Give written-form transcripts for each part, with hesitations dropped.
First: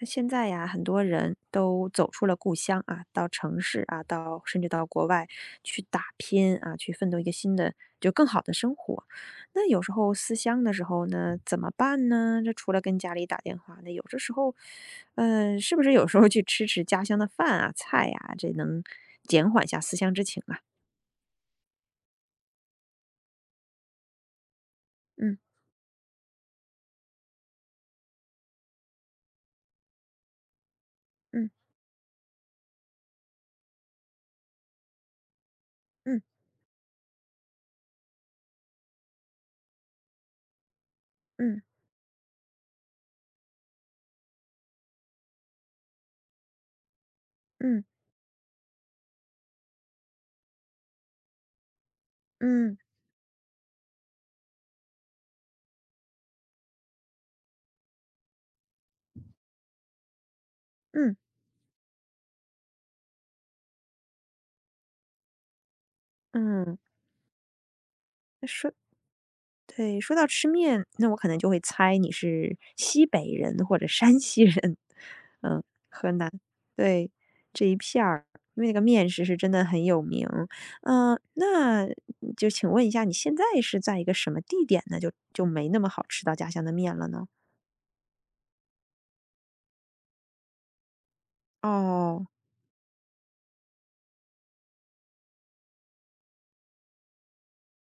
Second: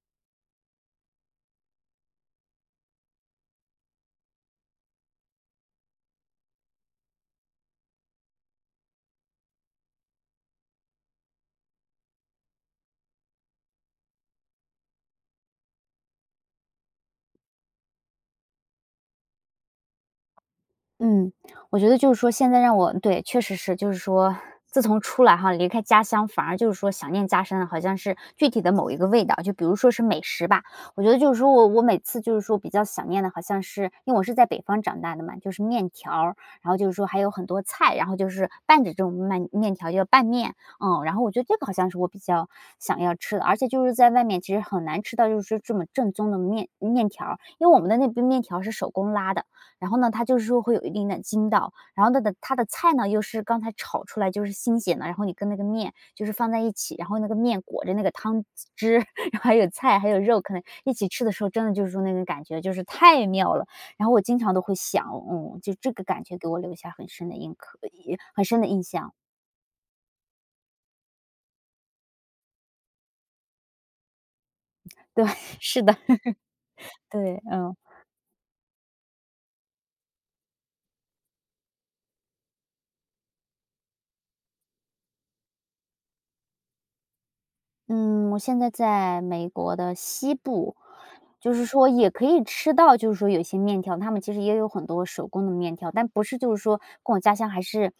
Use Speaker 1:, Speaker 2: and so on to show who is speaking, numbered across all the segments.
Speaker 1: 那现在呀，很多人都走出了故乡啊，到城市啊，到甚至到国外去打拼啊，去奋斗一个新的就更好的生活。那有时候思乡的时候呢，怎么办呢？这除了跟家里打电话，那有的时候，是不是有时候去吃吃家乡的饭啊、菜呀、这能减缓下思乡之情啊？
Speaker 2: 嗯，我觉得就是说现在让我对，确实是，就是说自从出来
Speaker 1: 嗯
Speaker 2: 哈，离开家乡，反而就是说想念家乡，好像是具体的某一个味道，就比如说是美食吧。我觉得就是
Speaker 1: 嗯
Speaker 2: 说我每次就是说比较想念的，好像是因为我是在北方长大的嘛，就是面条
Speaker 1: 嗯
Speaker 2: 儿然后就是说还有很多菜，然后就是拌着这种面条叫拌面，嗯，然后我觉得这
Speaker 1: 嗯
Speaker 2: 个好像是我比较想要吃的，而且就是在外面其实很难吃到就是说这么正宗的面条儿因为我
Speaker 1: 嗯
Speaker 2: 们的那边面条是手工拉的，然后呢，它就是说会有一定的筋道，然后它的
Speaker 1: 嗯嗯
Speaker 2: 菜呢又是刚才炒出来就是新鲜的，然后你跟那个面就是放在一起，然后那个面裹着那个汤汁，然后还有菜还有肉，可能一起
Speaker 1: 嗯，
Speaker 2: 吃的时候，真的就是说那种感觉就是太妙了。然后我经常都会想，嗯，就这个感觉给我留
Speaker 1: 嗯，
Speaker 2: 下很深的印刻，很
Speaker 1: 那
Speaker 2: 深的
Speaker 1: 说
Speaker 2: 印象。
Speaker 1: 对，说到吃面，那我可能就会猜你是西北人或者山西人。
Speaker 2: 对，
Speaker 1: 嗯，
Speaker 2: 是的，
Speaker 1: 对，
Speaker 2: 对，
Speaker 1: 这
Speaker 2: 嗯。
Speaker 1: 一片儿，因为那个面食是真的很有名。嗯，那就请问一下，你现在是在一个什么地点呢？就就没那么好吃到家乡的面了呢？
Speaker 2: 嗯，我现在在美国的西部，就是说也
Speaker 1: 哦，
Speaker 2: 可以吃到，就是说有些面条，他们其实也有很多手工的面条，但不是就是说跟我家乡还是，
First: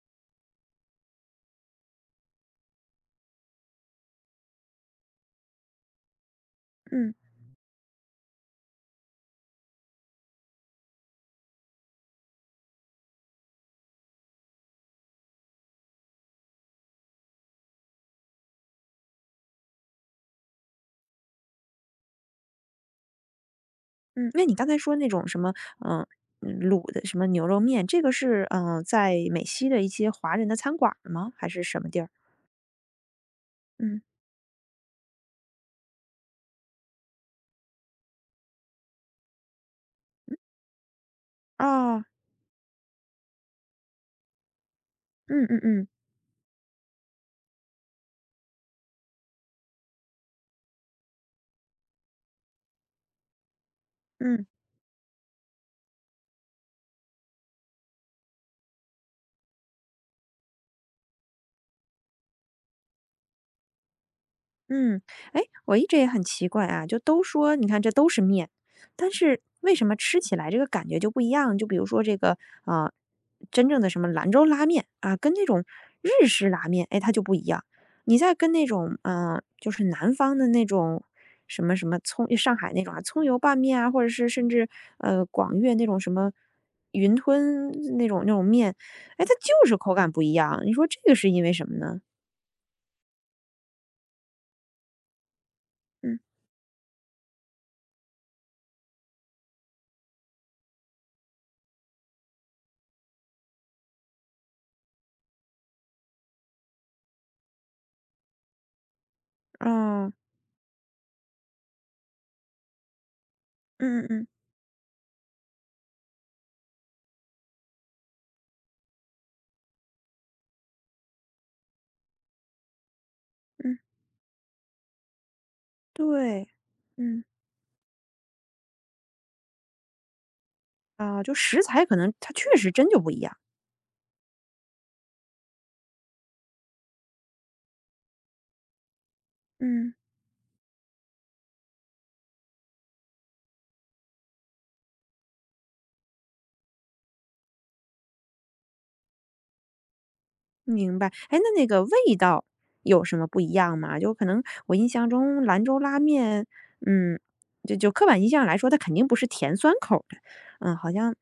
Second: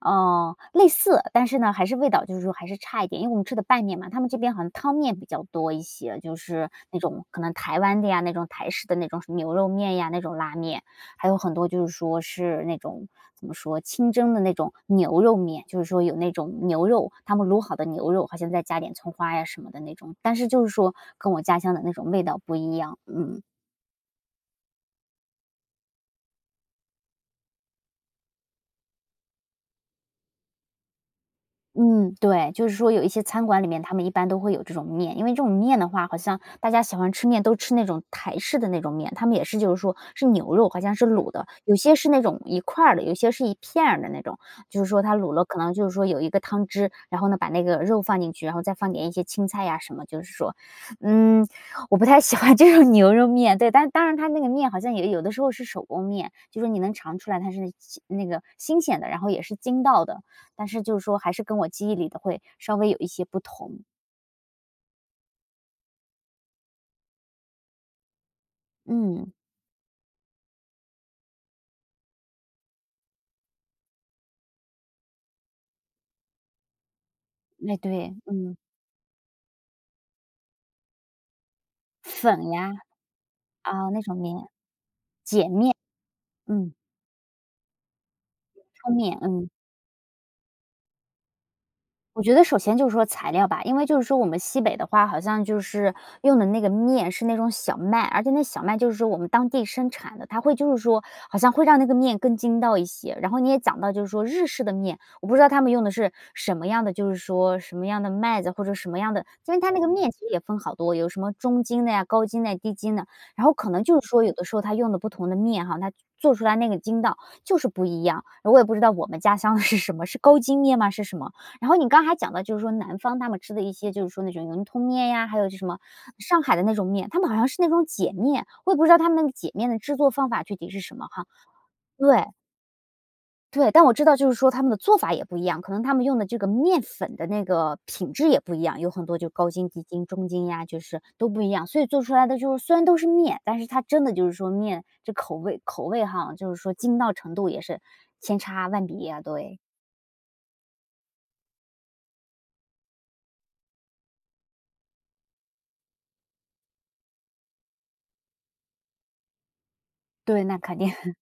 Speaker 2: 类似，但是呢，还是味道就是说还是差一点，因为我们吃的拌面嘛，他们这边好像汤面比较多一些，就是那
Speaker 1: 嗯
Speaker 2: 种可能台湾的呀，那种台式的那种牛肉面呀，那种拉面，还有很多就是说是那种怎么说，清蒸的那种牛肉面，就是说有那种牛肉，他们卤好的牛肉，好像再加点葱花呀什么的那种，但是就是说跟我家乡的那种味道不一样，嗯。
Speaker 1: 嗯，那你刚才说那种什么，嗯、卤的什么牛肉面，这个是在美西的一些华人的餐馆儿吗？还是什么地儿？
Speaker 2: 嗯，对，就是说有一些餐馆里面，他
Speaker 1: 嗯，
Speaker 2: 们一般都会有这种面，因为这种面的话，好像大家喜欢吃面都吃那种台式的那种面，他们也是就是说是牛肉，好像是卤的，有些
Speaker 1: 哦，
Speaker 2: 是那种一块儿的，有些是一片儿的那种，就是说它卤
Speaker 1: 嗯
Speaker 2: 了，可
Speaker 1: 嗯
Speaker 2: 能就
Speaker 1: 嗯
Speaker 2: 是说有一个汤汁，然后呢把那个肉放进去，然后再放点一些青菜呀什么，就是说，嗯，我不太喜欢这种牛肉面，对，但当然它那
Speaker 1: 嗯。
Speaker 2: 个面好像也有的时候是手工面，就是你能尝出来它是那个新鲜的，然后也是筋道的，但是就是说还是跟我记忆里的会稍微有一些不同。
Speaker 1: 嗯，哎，我一直也很奇怪啊，就都说你看这都是面，但
Speaker 2: 嗯，
Speaker 1: 是为什么吃起来这个感觉就不一样？就比如说这个啊、呃真正的什么兰州拉面啊，跟那种日式拉面，哎，它就不一样。
Speaker 2: 哎，对，
Speaker 1: 你再跟
Speaker 2: 嗯，
Speaker 1: 那种就是南方的那种什么葱，
Speaker 2: 粉
Speaker 1: 上
Speaker 2: 呀，
Speaker 1: 海那种啊，葱油拌面
Speaker 2: 啊，
Speaker 1: 啊，或
Speaker 2: 那
Speaker 1: 者
Speaker 2: 种
Speaker 1: 是
Speaker 2: 面，
Speaker 1: 甚至
Speaker 2: 碱
Speaker 1: 广粤
Speaker 2: 面，
Speaker 1: 那种什么
Speaker 2: 嗯，
Speaker 1: 云吞那种面，
Speaker 2: 冲面，
Speaker 1: 哎，它
Speaker 2: 嗯。
Speaker 1: 就是口感不一样。你说这个是因为什么呢？
Speaker 2: 我觉得首先就是说材料吧，因为就是说我们西北的话，好像就是
Speaker 1: 嗯，
Speaker 2: 用的那个面是那种小麦，而且那小麦就是说我们当地生产的，它会就是说好像会让那个面更筋道一些。然后你也讲到就是说日式的面，我不知道他们用的是什么样的，就是说什么样的麦子或者什么样的，因为它那个面
Speaker 1: 哦，
Speaker 2: 其实也分好多，有什么中筋的呀、高筋的呀、低筋的，然后可能就
Speaker 1: 嗯嗯嗯
Speaker 2: 是说
Speaker 1: 嗯。
Speaker 2: 有的时候它用的不同的面哈，它做出来那个筋道就是不一样。我也不知道我们家乡的是什么，是高筋面吗？是什么？然后你刚还讲到，就是说南方他们吃的一些，就是说那种云吞面呀，还有就什么上
Speaker 1: 对，
Speaker 2: 海的那种面，他
Speaker 1: 嗯。
Speaker 2: 们好像是那种碱面，我也不知道他们那个碱面的制作方法具体是什么
Speaker 1: 啊，
Speaker 2: 哈。
Speaker 1: 就食材可能
Speaker 2: 对，
Speaker 1: 它确实真就不一样。
Speaker 2: 对，但我知道就是说他们的做法也不一样，可能他们用的这个面粉的那个品质也不一样，有很多就高筋、低
Speaker 1: 嗯。
Speaker 2: 筋、中筋呀，就是都不一样，所以做出来的就是虽然都是面，但是它真的就是说面这口味哈，就是说筋道程度也是千差万别啊，对，
Speaker 1: 明白，哎，那那个味道有什么不一样吗？就可能我印象中兰州拉面，嗯，就刻板印象来说，它肯定不是甜酸口的，
Speaker 2: 对，那
Speaker 1: 嗯，
Speaker 2: 肯定。
Speaker 1: 好像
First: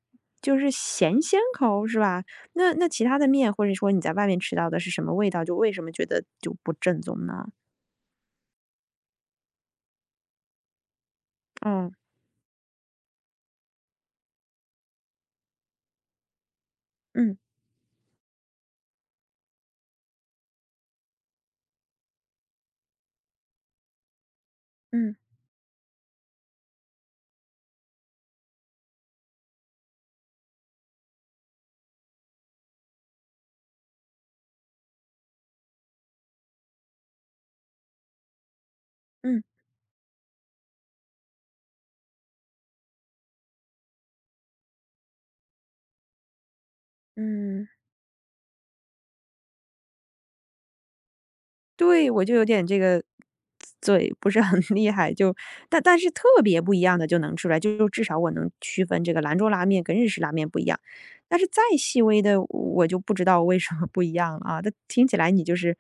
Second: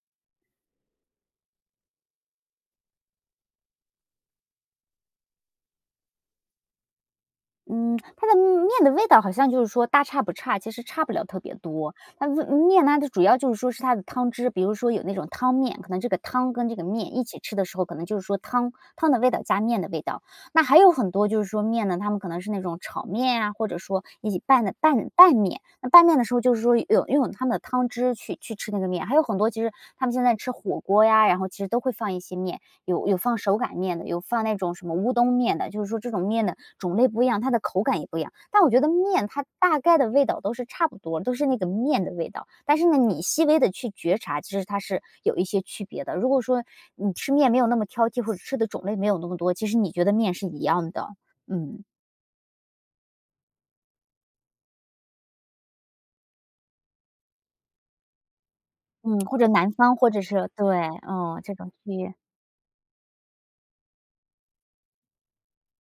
Speaker 1: 就是咸鲜口是吧？那其他的面或者说你在外面吃到的是什么味道，就为什么觉得就不正宗呢？
Speaker 2: 嗯，它的面的味道好像就是说大差不差，其实差不了特别
Speaker 1: 嗯。
Speaker 2: 多。那味面呢，它主要就是说是它的汤汁，比如说有那种汤面，可能这个汤跟这个面一
Speaker 1: 嗯，
Speaker 2: 起吃的时候，可能就是说汤汤的味道加面的味道。那还有很多就是说面呢，他们可能是那种炒面啊，或者说一起拌的拌
Speaker 1: 嗯，
Speaker 2: 拌面。那拌面的时候就是说有用他们的汤汁去吃那个面，还有很多其实他们现在吃火锅呀，然后其实都会放一些面。有放手擀面的，有放那种什么乌冬面的，就是说这种面的种类不一样，它的口感也不一样。但我觉得面
Speaker 1: 嗯，
Speaker 2: 它大概的味道都是差不多，都是那个面的味道。但是呢，你细微的去觉察，其实它是有一些区别的。如果说你吃面没有
Speaker 1: 嗯。
Speaker 2: 那么挑剔，或者吃的种类没有那么多，其实你觉得面是一样的。嗯。
Speaker 1: 对，我就有点这个嘴不是很厉害，就但是特别不一样的就能吃出来，就至少我能区分这
Speaker 2: 嗯，
Speaker 1: 个
Speaker 2: 或
Speaker 1: 兰
Speaker 2: 者
Speaker 1: 州拉
Speaker 2: 南
Speaker 1: 面
Speaker 2: 方，
Speaker 1: 跟日
Speaker 2: 或
Speaker 1: 式
Speaker 2: 者
Speaker 1: 拉面
Speaker 2: 是
Speaker 1: 不一
Speaker 2: 对，
Speaker 1: 样。但
Speaker 2: 嗯，
Speaker 1: 是
Speaker 2: 这
Speaker 1: 再
Speaker 2: 种区
Speaker 1: 细
Speaker 2: 域，
Speaker 1: 微的我就不知道为什么不一样了啊，但听起来你就是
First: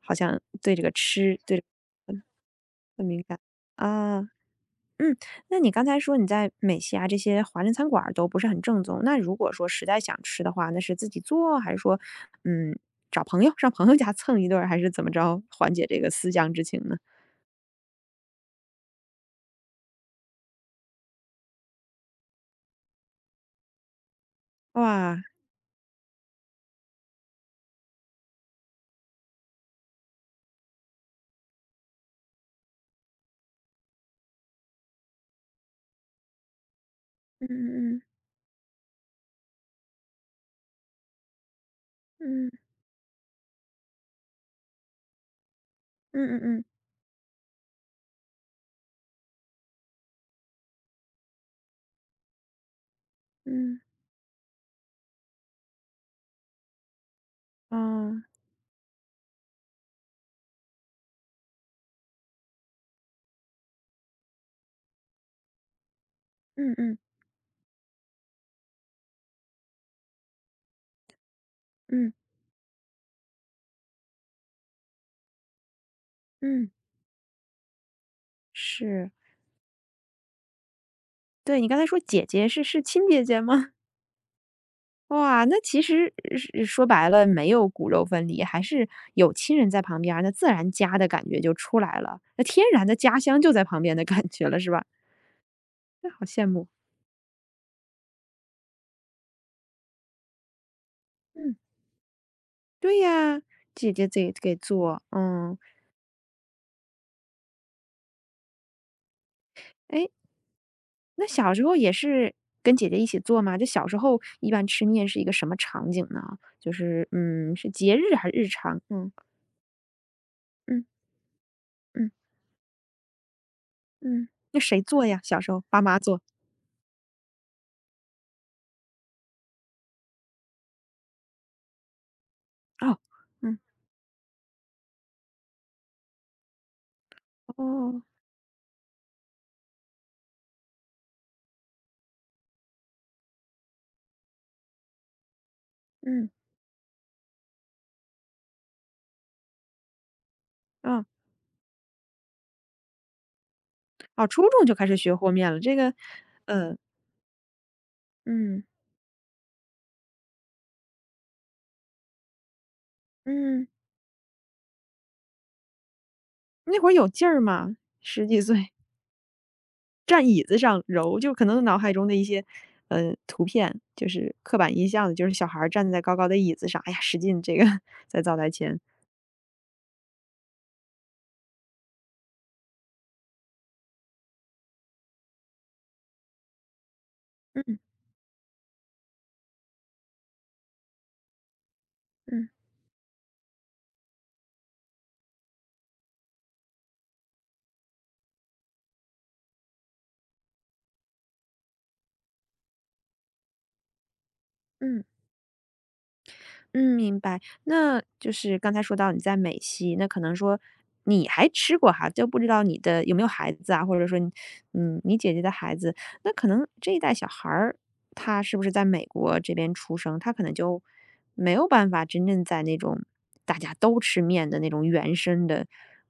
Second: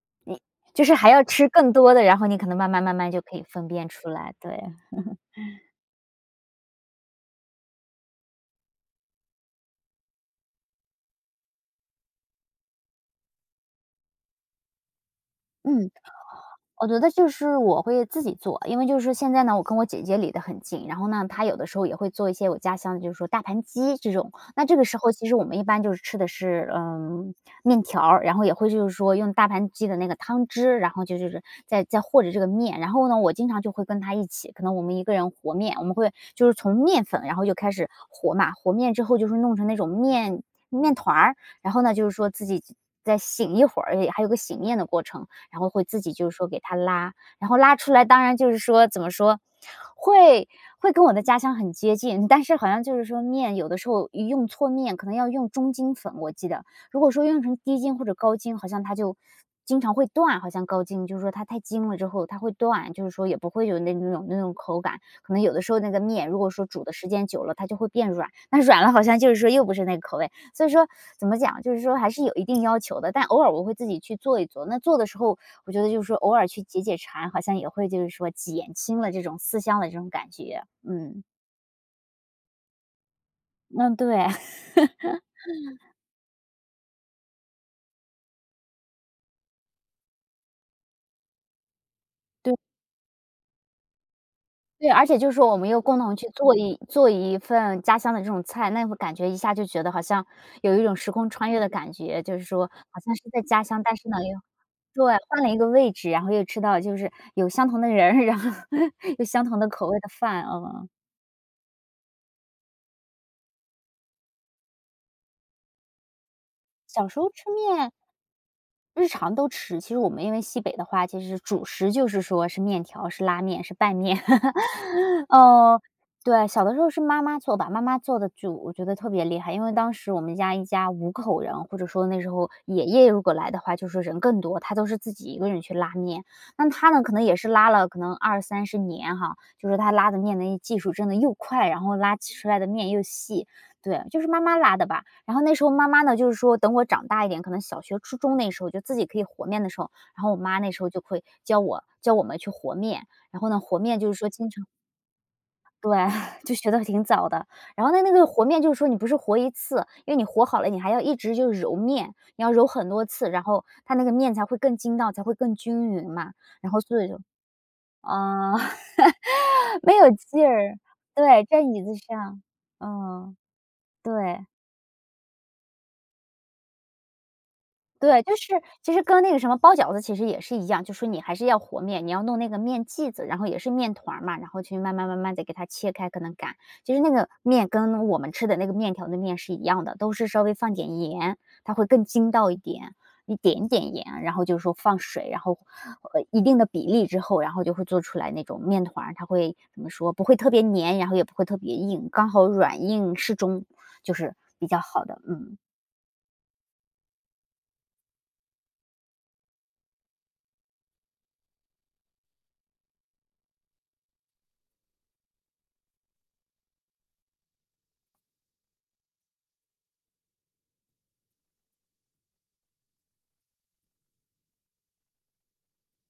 Speaker 1: 好像对这
Speaker 2: 就
Speaker 1: 个
Speaker 2: 是还要
Speaker 1: 吃
Speaker 2: 吃
Speaker 1: 对
Speaker 2: 更多的，然后你可能慢慢慢
Speaker 1: 很
Speaker 2: 慢就
Speaker 1: 敏
Speaker 2: 可
Speaker 1: 感
Speaker 2: 以分辨出
Speaker 1: 啊。
Speaker 2: 来。对，
Speaker 1: 嗯，那你刚才说你在美西啊这些华人餐馆儿都不是很正宗，那如果说实在想吃的话，那是自己做还是说，嗯，找朋友上朋友家蹭一顿儿还是怎么着缓解
Speaker 2: 嗯。
Speaker 1: 这个思乡之情
Speaker 2: 我
Speaker 1: 呢？
Speaker 2: 觉得就是我会自己做，因为就是现在呢，我跟我姐姐离得很近，然后呢，她有的时候也会做一些我家乡的，就是说大盘鸡这种。那这个时候
Speaker 1: 哇，
Speaker 2: 其实我们一般就是吃的是，嗯，面条儿然后也会就是说用大盘鸡的那个汤汁，然后就就是再和着这个面。然后呢，我经常就会跟她一起，可能我们一个人和面，我们会就是从面粉，然后
Speaker 1: 嗯
Speaker 2: 就开始
Speaker 1: 嗯
Speaker 2: 和嘛，和面之后就是弄成那种面面团儿，然后呢，就是说自
Speaker 1: 嗯
Speaker 2: 己再醒一会儿，也还有个醒面的过程。然后会自己就是
Speaker 1: 嗯嗯
Speaker 2: 说给
Speaker 1: 嗯
Speaker 2: 它拉，然后拉出来，当然就是说怎么说，会会跟我的家乡很接近，但是好像就是说面有的
Speaker 1: 嗯，
Speaker 2: 时候用错面，可能要用中筋粉，我记得，如果说用成
Speaker 1: 哦，
Speaker 2: 低筋或者高筋，好像它就经常会断，好像高筋就是说它太筋了之后它会断，就是说也不会有那种口感，可能有的时候那个面如果说
Speaker 1: 嗯
Speaker 2: 煮的
Speaker 1: 嗯
Speaker 2: 时间久了，它就会变软，那软了好像就是说又不是那个口味，所以说怎么讲，就是说还
Speaker 1: 嗯
Speaker 2: 是有一定要求的，但偶尔我会自己去做一做，那做的时候我觉得就是说偶尔去
Speaker 1: 嗯，
Speaker 2: 解解馋，好像也会就是说减轻
Speaker 1: 是，
Speaker 2: 了这种思乡的这种感觉。嗯，
Speaker 1: 对你刚才说姐姐是亲姐姐吗？
Speaker 2: 嗯，对
Speaker 1: 哇，那其实是说白了，没有骨肉分离，还是有亲人在旁边儿那自然家的感觉就出来了，那
Speaker 2: 对，
Speaker 1: 天然的家乡就在旁边的感觉了，是吧？
Speaker 2: 对，而且就是说我们又共
Speaker 1: 那
Speaker 2: 同
Speaker 1: 好
Speaker 2: 去
Speaker 1: 羡
Speaker 2: 做
Speaker 1: 慕。
Speaker 2: 一做一份家乡的这种菜，那会感觉一下就觉得好像有一种时空穿
Speaker 1: 嗯，
Speaker 2: 越的感觉，就是说
Speaker 1: 对
Speaker 2: 好像是
Speaker 1: 呀，
Speaker 2: 在家乡，
Speaker 1: 姐
Speaker 2: 但
Speaker 1: 姐
Speaker 2: 是呢
Speaker 1: 自己
Speaker 2: 又
Speaker 1: 给做，
Speaker 2: 对，换了一
Speaker 1: 嗯，
Speaker 2: 个位置，然后又吃到就是有相同的人儿然后 有相同的口味
Speaker 1: 哎，
Speaker 2: 的饭，嗯。
Speaker 1: 那小时候也是跟姐姐一起做吗？就小时候一般吃面是一个什么场景呢？就
Speaker 2: 小
Speaker 1: 是
Speaker 2: 时候吃
Speaker 1: 是
Speaker 2: 面
Speaker 1: 节日还是日常？
Speaker 2: 日
Speaker 1: 嗯
Speaker 2: 常都吃，其实我们因为西北
Speaker 1: 嗯
Speaker 2: 的话，其实主食就
Speaker 1: 嗯
Speaker 2: 是说是面条、是拉面、是拌面。
Speaker 1: 嗯，那谁做呀？小时候爸
Speaker 2: 哦，
Speaker 1: 妈做。
Speaker 2: 对，小的时候是妈妈做吧，妈妈做的就我觉得特别厉害，因为当时我们家一家5口人，或者说那时候爷
Speaker 1: 哦，
Speaker 2: 爷如果来
Speaker 1: 嗯，
Speaker 2: 的话，就说人更多，他都是自己一个人去拉面。那他呢，可能也是拉了可
Speaker 1: 哦，
Speaker 2: 能二三十年哈，就是他拉的面的技术真的又快，然后拉出来的面又细，对，就是妈妈拉的吧。然后那时候妈妈呢，就
Speaker 1: 嗯，
Speaker 2: 是说等我长大一点，可能小学、初中那时候就自己可以和面的时候，然后我妈那时候就
Speaker 1: 嗯。
Speaker 2: 会教我们去和面，然后呢，和面就是
Speaker 1: 哦，
Speaker 2: 说
Speaker 1: 初
Speaker 2: 经
Speaker 1: 中
Speaker 2: 常
Speaker 1: 就开始学和面了，这个，
Speaker 2: 对，就学
Speaker 1: 呃，
Speaker 2: 的挺早的。然后那个和面
Speaker 1: 嗯，
Speaker 2: 就是说你不是和一次，因为你和好了，你还要一直就揉面，你要揉很多次，然后
Speaker 1: 嗯，
Speaker 2: 它那个面才会更筋道，才会更均匀嘛。然
Speaker 1: 那
Speaker 2: 后
Speaker 1: 会儿
Speaker 2: 所
Speaker 1: 有
Speaker 2: 以就
Speaker 1: 劲儿吗？十几
Speaker 2: 啊，
Speaker 1: 岁，
Speaker 2: 没有
Speaker 1: 站椅
Speaker 2: 劲
Speaker 1: 子
Speaker 2: 儿，
Speaker 1: 上揉，就
Speaker 2: 对，
Speaker 1: 可能
Speaker 2: 站
Speaker 1: 脑
Speaker 2: 椅
Speaker 1: 海
Speaker 2: 子
Speaker 1: 中的一
Speaker 2: 上，
Speaker 1: 些，
Speaker 2: 嗯，
Speaker 1: 图片，就是
Speaker 2: 对。
Speaker 1: 刻板印象的，就是小孩儿站在高高的椅子上，哎呀，使劲这个 在
Speaker 2: 对，
Speaker 1: 灶
Speaker 2: 就
Speaker 1: 台
Speaker 2: 是
Speaker 1: 前，
Speaker 2: 其实跟那个什么包饺子其实也是一样，就说你还是要和面，你要弄那个面剂子，然后也是面团儿嘛，然后去慢慢的给它切开，可能擀。其实那个面
Speaker 1: 嗯，
Speaker 2: 跟我们吃的那个面条的面是一样的，都是稍微放点盐，它会更筋
Speaker 1: 嗯，
Speaker 2: 道一点。一点点盐，然后就是说放水，然后，一定的比例之后，然后就会做出来那种面团儿它会怎么说，不会特别粘，然后也不会特别硬，刚好软硬适中，就是比较
Speaker 1: 嗯。
Speaker 2: 好的，嗯。
Speaker 1: 嗯，明白。那就是刚才说到你在美西，那可能说你还吃过哈，就不知道你的有没有孩子啊，或者说你嗯，你姐姐的孩子，那可能这一代小孩儿他是不是在美国这边出生，他可能就没有办法真正在那种大家都吃面的那种原生的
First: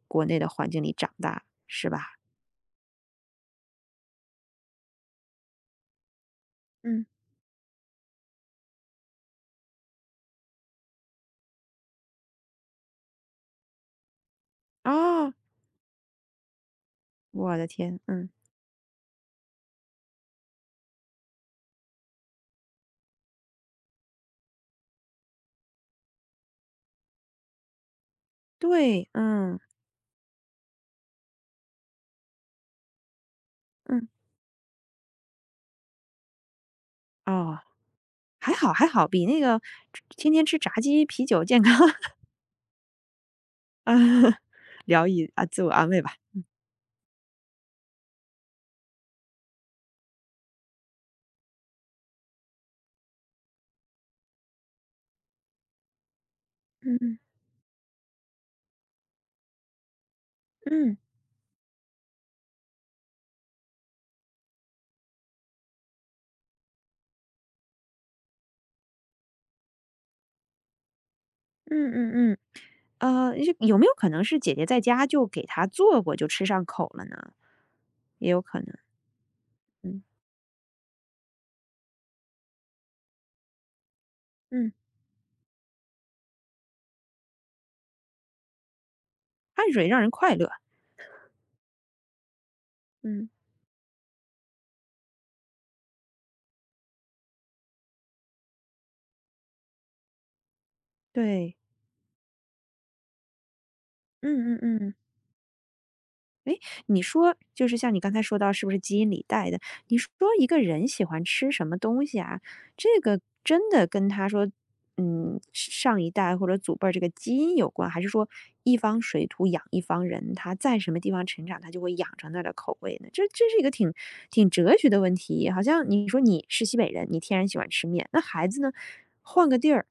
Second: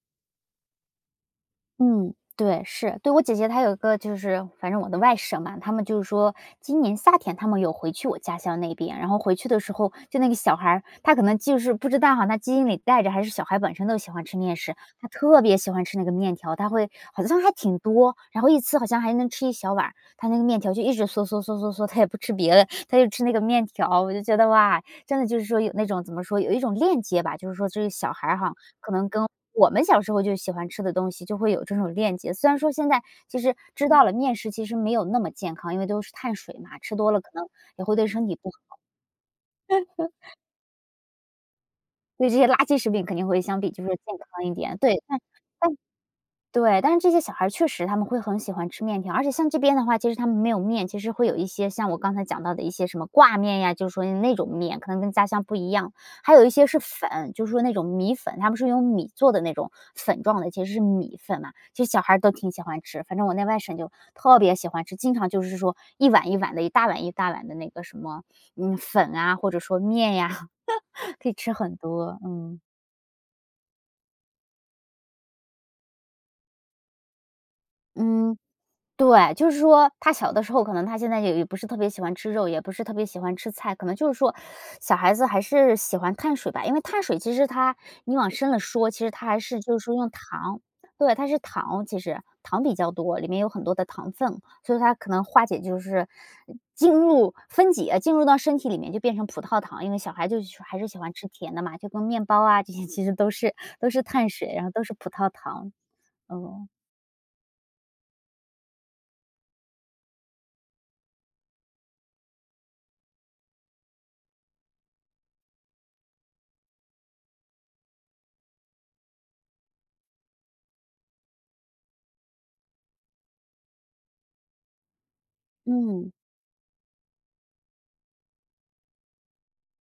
Speaker 1: 国内的环境里长大，是吧？
Speaker 2: 嗯，对，是，对，我姐姐她有一个就是反正我的外甥嘛，他们就是说今年
Speaker 1: 嗯，
Speaker 2: 夏天他们有回去我家乡那边，然后回去的时候，就那个小孩儿，他可能就是不知道哈，他基因里带着还是小孩本身都喜欢吃面食，他
Speaker 1: 哦，
Speaker 2: 特别喜欢吃那个面条，他会好像还
Speaker 1: 我的
Speaker 2: 挺
Speaker 1: 天，
Speaker 2: 多，
Speaker 1: 嗯，
Speaker 2: 然后一次好像还能吃一小碗儿，他那个面条就一直嗦嗦嗦嗦嗦，他也不吃别的，他就吃那个面条，我就觉得哇，真的就是说有那种怎么说，有一种链接吧，就是说这个小孩儿哈，可
Speaker 1: 对，
Speaker 2: 能跟
Speaker 1: 嗯
Speaker 2: 我们小时候就喜欢吃的东西就会有这种链接。虽然说现在其实知道
Speaker 1: 嗯，
Speaker 2: 了面食其实没有那么健康，因为都是碳水嘛，吃多了可能
Speaker 1: 哦。
Speaker 2: 也会对身体不
Speaker 1: 还好
Speaker 2: 好，
Speaker 1: 还好，比那个天天吃炸鸡、啤酒健康。
Speaker 2: 对这些垃圾食品肯定会相比就是
Speaker 1: 啊，
Speaker 2: 健康一点。对，
Speaker 1: 聊
Speaker 2: 但
Speaker 1: 以啊，自我
Speaker 2: 但
Speaker 1: 安慰吧。
Speaker 2: 对，但是这些小孩儿确实他们会很喜欢吃面条，而且像这边的话，其实他们没有面，其实会有一些像我刚才讲到的一些什么挂面呀，就是说那种面可能跟家乡不一样，还有一些是
Speaker 1: 嗯嗯
Speaker 2: 粉，就是说那种米粉，他们是用米做的那种粉状的，其实是
Speaker 1: 嗯
Speaker 2: 米粉嘛，其实小孩儿都挺喜欢吃，反正我那外甥就特别喜欢吃，经常就是说一碗一碗的，一大碗一大碗的那个什么，嗯，粉啊，或者说面呀，可以吃很
Speaker 1: 嗯嗯。
Speaker 2: 多，
Speaker 1: 嗯，
Speaker 2: 嗯
Speaker 1: 是有没有可能是姐姐在家就给他做过，就吃上口了呢？也
Speaker 2: 嗯。
Speaker 1: 有可能，
Speaker 2: 对，就是说
Speaker 1: 嗯。
Speaker 2: 他小的时候，可能他现在也不是特别喜欢吃肉，也不是特别喜欢吃菜，可能就是说
Speaker 1: 嗯。
Speaker 2: 小孩子还是喜欢碳水吧，因为碳水其实它你往深了说，其实它还是
Speaker 1: 汗
Speaker 2: 就是
Speaker 1: 水
Speaker 2: 说
Speaker 1: 让人
Speaker 2: 用
Speaker 1: 快乐，
Speaker 2: 糖，对，它是糖，其实糖比较多，里
Speaker 1: 嗯。
Speaker 2: 面有很多的糖分，所以它可能化解就是进入分解，进入到身体里面就变成葡萄糖，因为小孩就是还是喜欢吃甜
Speaker 1: 对。
Speaker 2: 的嘛，就跟面包啊这些其实都是碳水，
Speaker 1: 嗯嗯
Speaker 2: 然后都是
Speaker 1: 嗯。
Speaker 2: 葡萄糖，
Speaker 1: 诶，
Speaker 2: 嗯
Speaker 1: 你说就是像你刚才说到是不是基因里带的？你说一个人喜欢吃什么东西啊，这个真的跟他说，嗯，上一代或者祖辈儿这个基因有关，还是说一方水土养一方人，他在什么地方成长，他就会养成那儿的口味呢？这是一个挺哲学的问题。好像你
Speaker 2: 嗯。
Speaker 1: 说你是西北人，你天然喜欢吃面，那孩子呢，换个地儿，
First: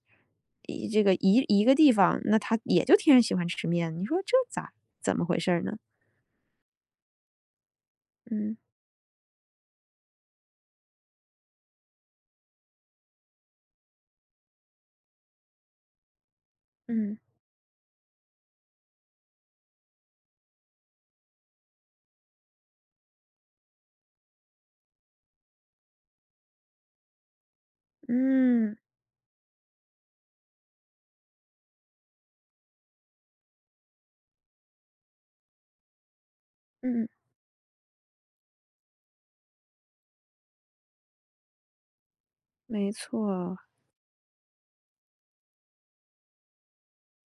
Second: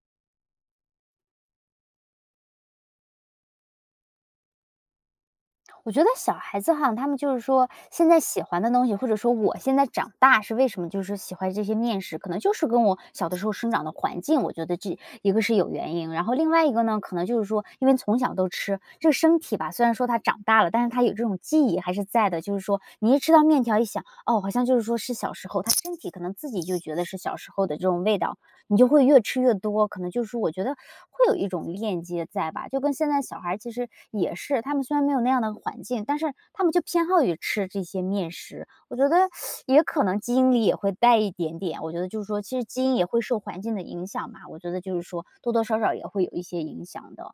Speaker 1: 一个地方，那他也就天然喜欢吃面。你说这咋怎么回事儿呢？
Speaker 2: 我觉得小孩子哈，他们就是说现在喜
Speaker 1: 嗯。
Speaker 2: 欢的东西，或者说我现在长大是为什么，就是喜欢这些面食，可能就是跟我小的时候生长的环境，我觉得这一个是有原因，然后另外一个呢，可
Speaker 1: 嗯，
Speaker 2: 能就是说，因为从小都吃，这个身体吧，虽然说他长大了，但是他有这种记忆还是在的，就是说你一吃到面条，一想，哦，好像就是说是小时候，他身体可能自己就觉得是小时候的这种味道，
Speaker 1: 嗯，
Speaker 2: 你就会越吃越多，可能就是我觉得会有一种链接在吧，就跟现在小孩儿其实也是，他们虽然没有那样的环境，但是他们就偏
Speaker 1: 嗯，
Speaker 2: 好于吃这些面食。我觉得 也可能基因里也会带一点点，我觉得就是说，其实基
Speaker 1: 没
Speaker 2: 因也会受
Speaker 1: 错。
Speaker 2: 环境的影响嘛，我觉得就是说多多少少也会有一些影响的。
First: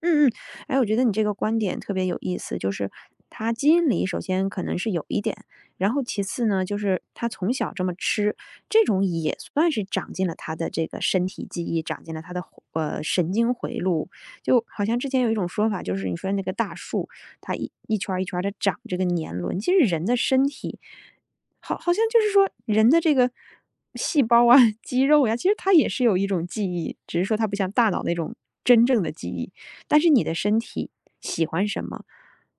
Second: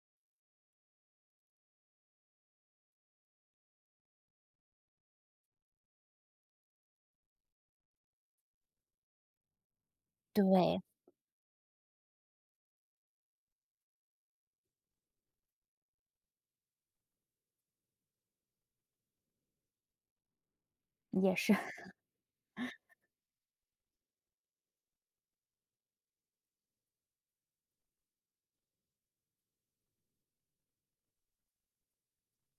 Speaker 1: 嗯嗯，哎，我觉得你这个观点特别有意思，就是他基因里首先可能是有一点，然后其次呢，就是他从小这么吃，这种也算是长进了他的
Speaker 2: 对，
Speaker 1: 这个身体记忆，长进了他的神经回路。就好像之前有一种说法，就是你说那个大树，它一圈儿一圈的长这个年轮，其实人的身体，
Speaker 2: 也是，
Speaker 1: 好像就是说人的这个。细胞啊，肌肉呀、其实它也是有一种记忆，只是说它不像大脑那种真正的记忆。但是你的身体喜欢什么，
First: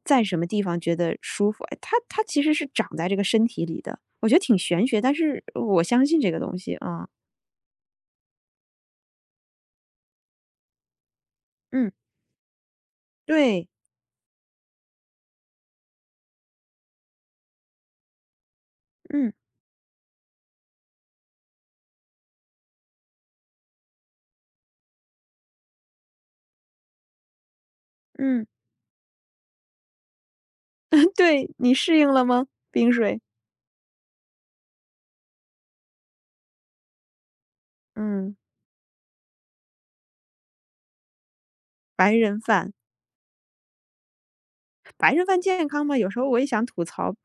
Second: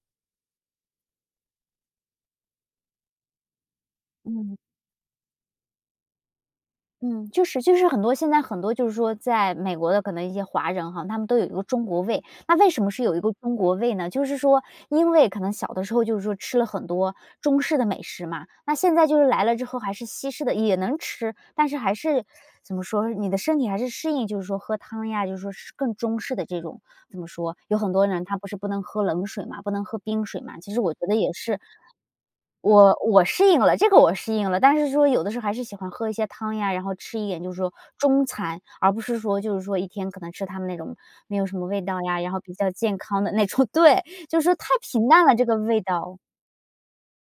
Speaker 1: 在什么地方觉得舒服，哎它它其实是长在这个身体里的。我觉得挺
Speaker 2: 嗯。
Speaker 1: 玄学，但是我相信这个东西啊。
Speaker 2: 嗯，就是很多现在很多就是说在美国的可能一些华人哈，他们都有一个中
Speaker 1: 嗯，
Speaker 2: 国胃。那为什么是有一个中
Speaker 1: 对，
Speaker 2: 国胃呢？就是说，因为可能小的时候就是说吃了很多中式的美食嘛，那现在就是
Speaker 1: 嗯
Speaker 2: 来了之后还是西式的也能吃，但是还是怎么说，你的身体还是适应，就是说喝汤呀，就是说是更中式的这种怎么说？有很多人他
Speaker 1: 嗯，
Speaker 2: 不是不能喝冷水嘛，不能喝冰水嘛，其实我觉 得也
Speaker 1: 对，
Speaker 2: 是
Speaker 1: 你适应了吗？冰
Speaker 2: 我
Speaker 1: 水，
Speaker 2: 我适应了，这个我适应了，但是说有的时候还是喜欢喝一些汤呀，然后吃一点就是说中
Speaker 1: 嗯，
Speaker 2: 餐，而不是说就是说一天可能吃他们那种没有什么味道
Speaker 1: 白
Speaker 2: 呀，然
Speaker 1: 人
Speaker 2: 后比较
Speaker 1: 饭，
Speaker 2: 健康的那种 对，就是说太平
Speaker 1: 白人
Speaker 2: 淡了
Speaker 1: 饭
Speaker 2: 这个
Speaker 1: 健
Speaker 2: 味
Speaker 1: 康吗？有时
Speaker 2: 道。
Speaker 1: 候我也想吐槽，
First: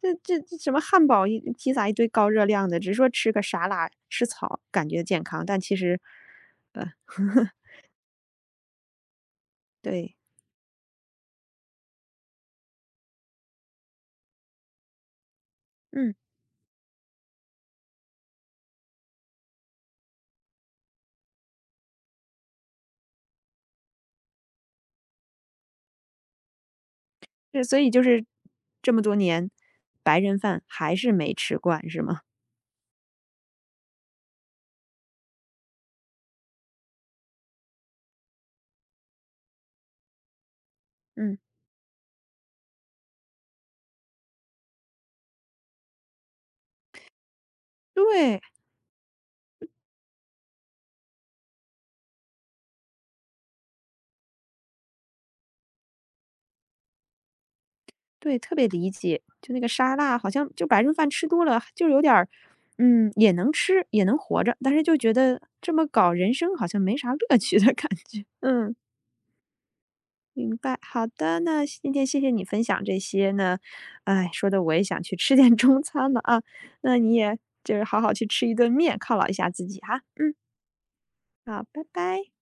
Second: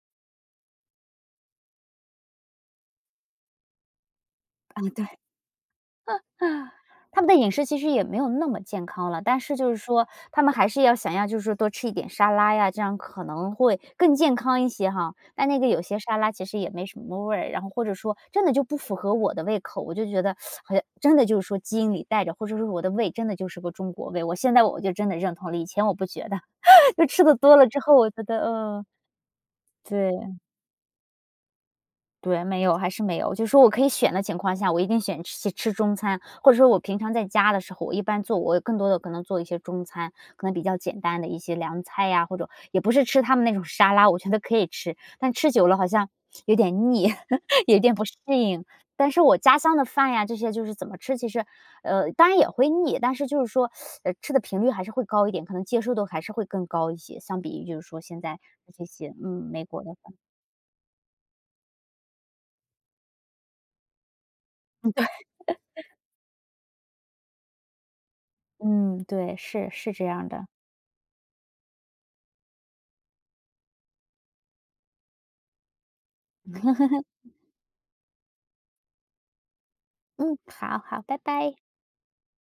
Speaker 1: 这这这什么汉堡一披萨一堆高热量的，只是说吃个沙拉吃草
Speaker 2: 啊，
Speaker 1: 感觉
Speaker 2: 对。
Speaker 1: 健康，但其实，
Speaker 2: 啊，
Speaker 1: 呃，
Speaker 2: 他们的饮食其实也没有那么健康了，但是就是说
Speaker 1: 对，
Speaker 2: 他们还是要想要就是说多吃一点沙拉呀，这样可能会更健康一些哈。但那个有些
Speaker 1: 嗯。
Speaker 2: 沙拉其实也没什么味儿，然后或者说真的就不符合我的胃口，我就觉得 好像真的就是说基因里带着，或者说我的胃真的就是个中国胃。我现在我就真的认同了，以前我不觉得，就吃的多
Speaker 1: 对，
Speaker 2: 了
Speaker 1: 所
Speaker 2: 之
Speaker 1: 以
Speaker 2: 后，
Speaker 1: 就
Speaker 2: 我觉
Speaker 1: 是
Speaker 2: 得嗯，
Speaker 1: 这么多年，
Speaker 2: 对。
Speaker 1: 白人饭还是没吃惯是吗？
Speaker 2: 对，没有，还是没有。就是说我可以选的情况下，我一定选去吃中餐，或者说我平常在家的时候，我一般做，我更多的可能做一些中餐，可能比较简单的
Speaker 1: 嗯，
Speaker 2: 一些凉菜呀，或者也不是吃他们那种沙拉，我觉得可以吃，但吃久了好像有点腻，有点不适
Speaker 1: 对
Speaker 2: 应。但是我家乡的饭呀，这些就是怎么吃，其实，当然也会腻，但是就是说，吃的频率还是会高一点，可能接受度还是会更高一些，相比于就是说现
Speaker 1: 对，
Speaker 2: 在
Speaker 1: 特别
Speaker 2: 这
Speaker 1: 理
Speaker 2: 些，
Speaker 1: 解。
Speaker 2: 嗯，
Speaker 1: 就那
Speaker 2: 美
Speaker 1: 个
Speaker 2: 国的
Speaker 1: 沙
Speaker 2: 饭，
Speaker 1: 拉，好像就白人饭吃多了，就有点儿，嗯，也能吃，也能活着，但是就觉得这么搞人生好像没啥乐趣的感觉。嗯，
Speaker 2: 嗯，对，是是这样的。
Speaker 1: 明白。好的，那今天谢谢你分享这些呢，哎，说的我也想去吃点中餐了啊。那你也就是好好去吃一顿面，犒劳一下自己哈。嗯，
Speaker 2: 嗯，好好，拜拜。
Speaker 1: 好，拜拜。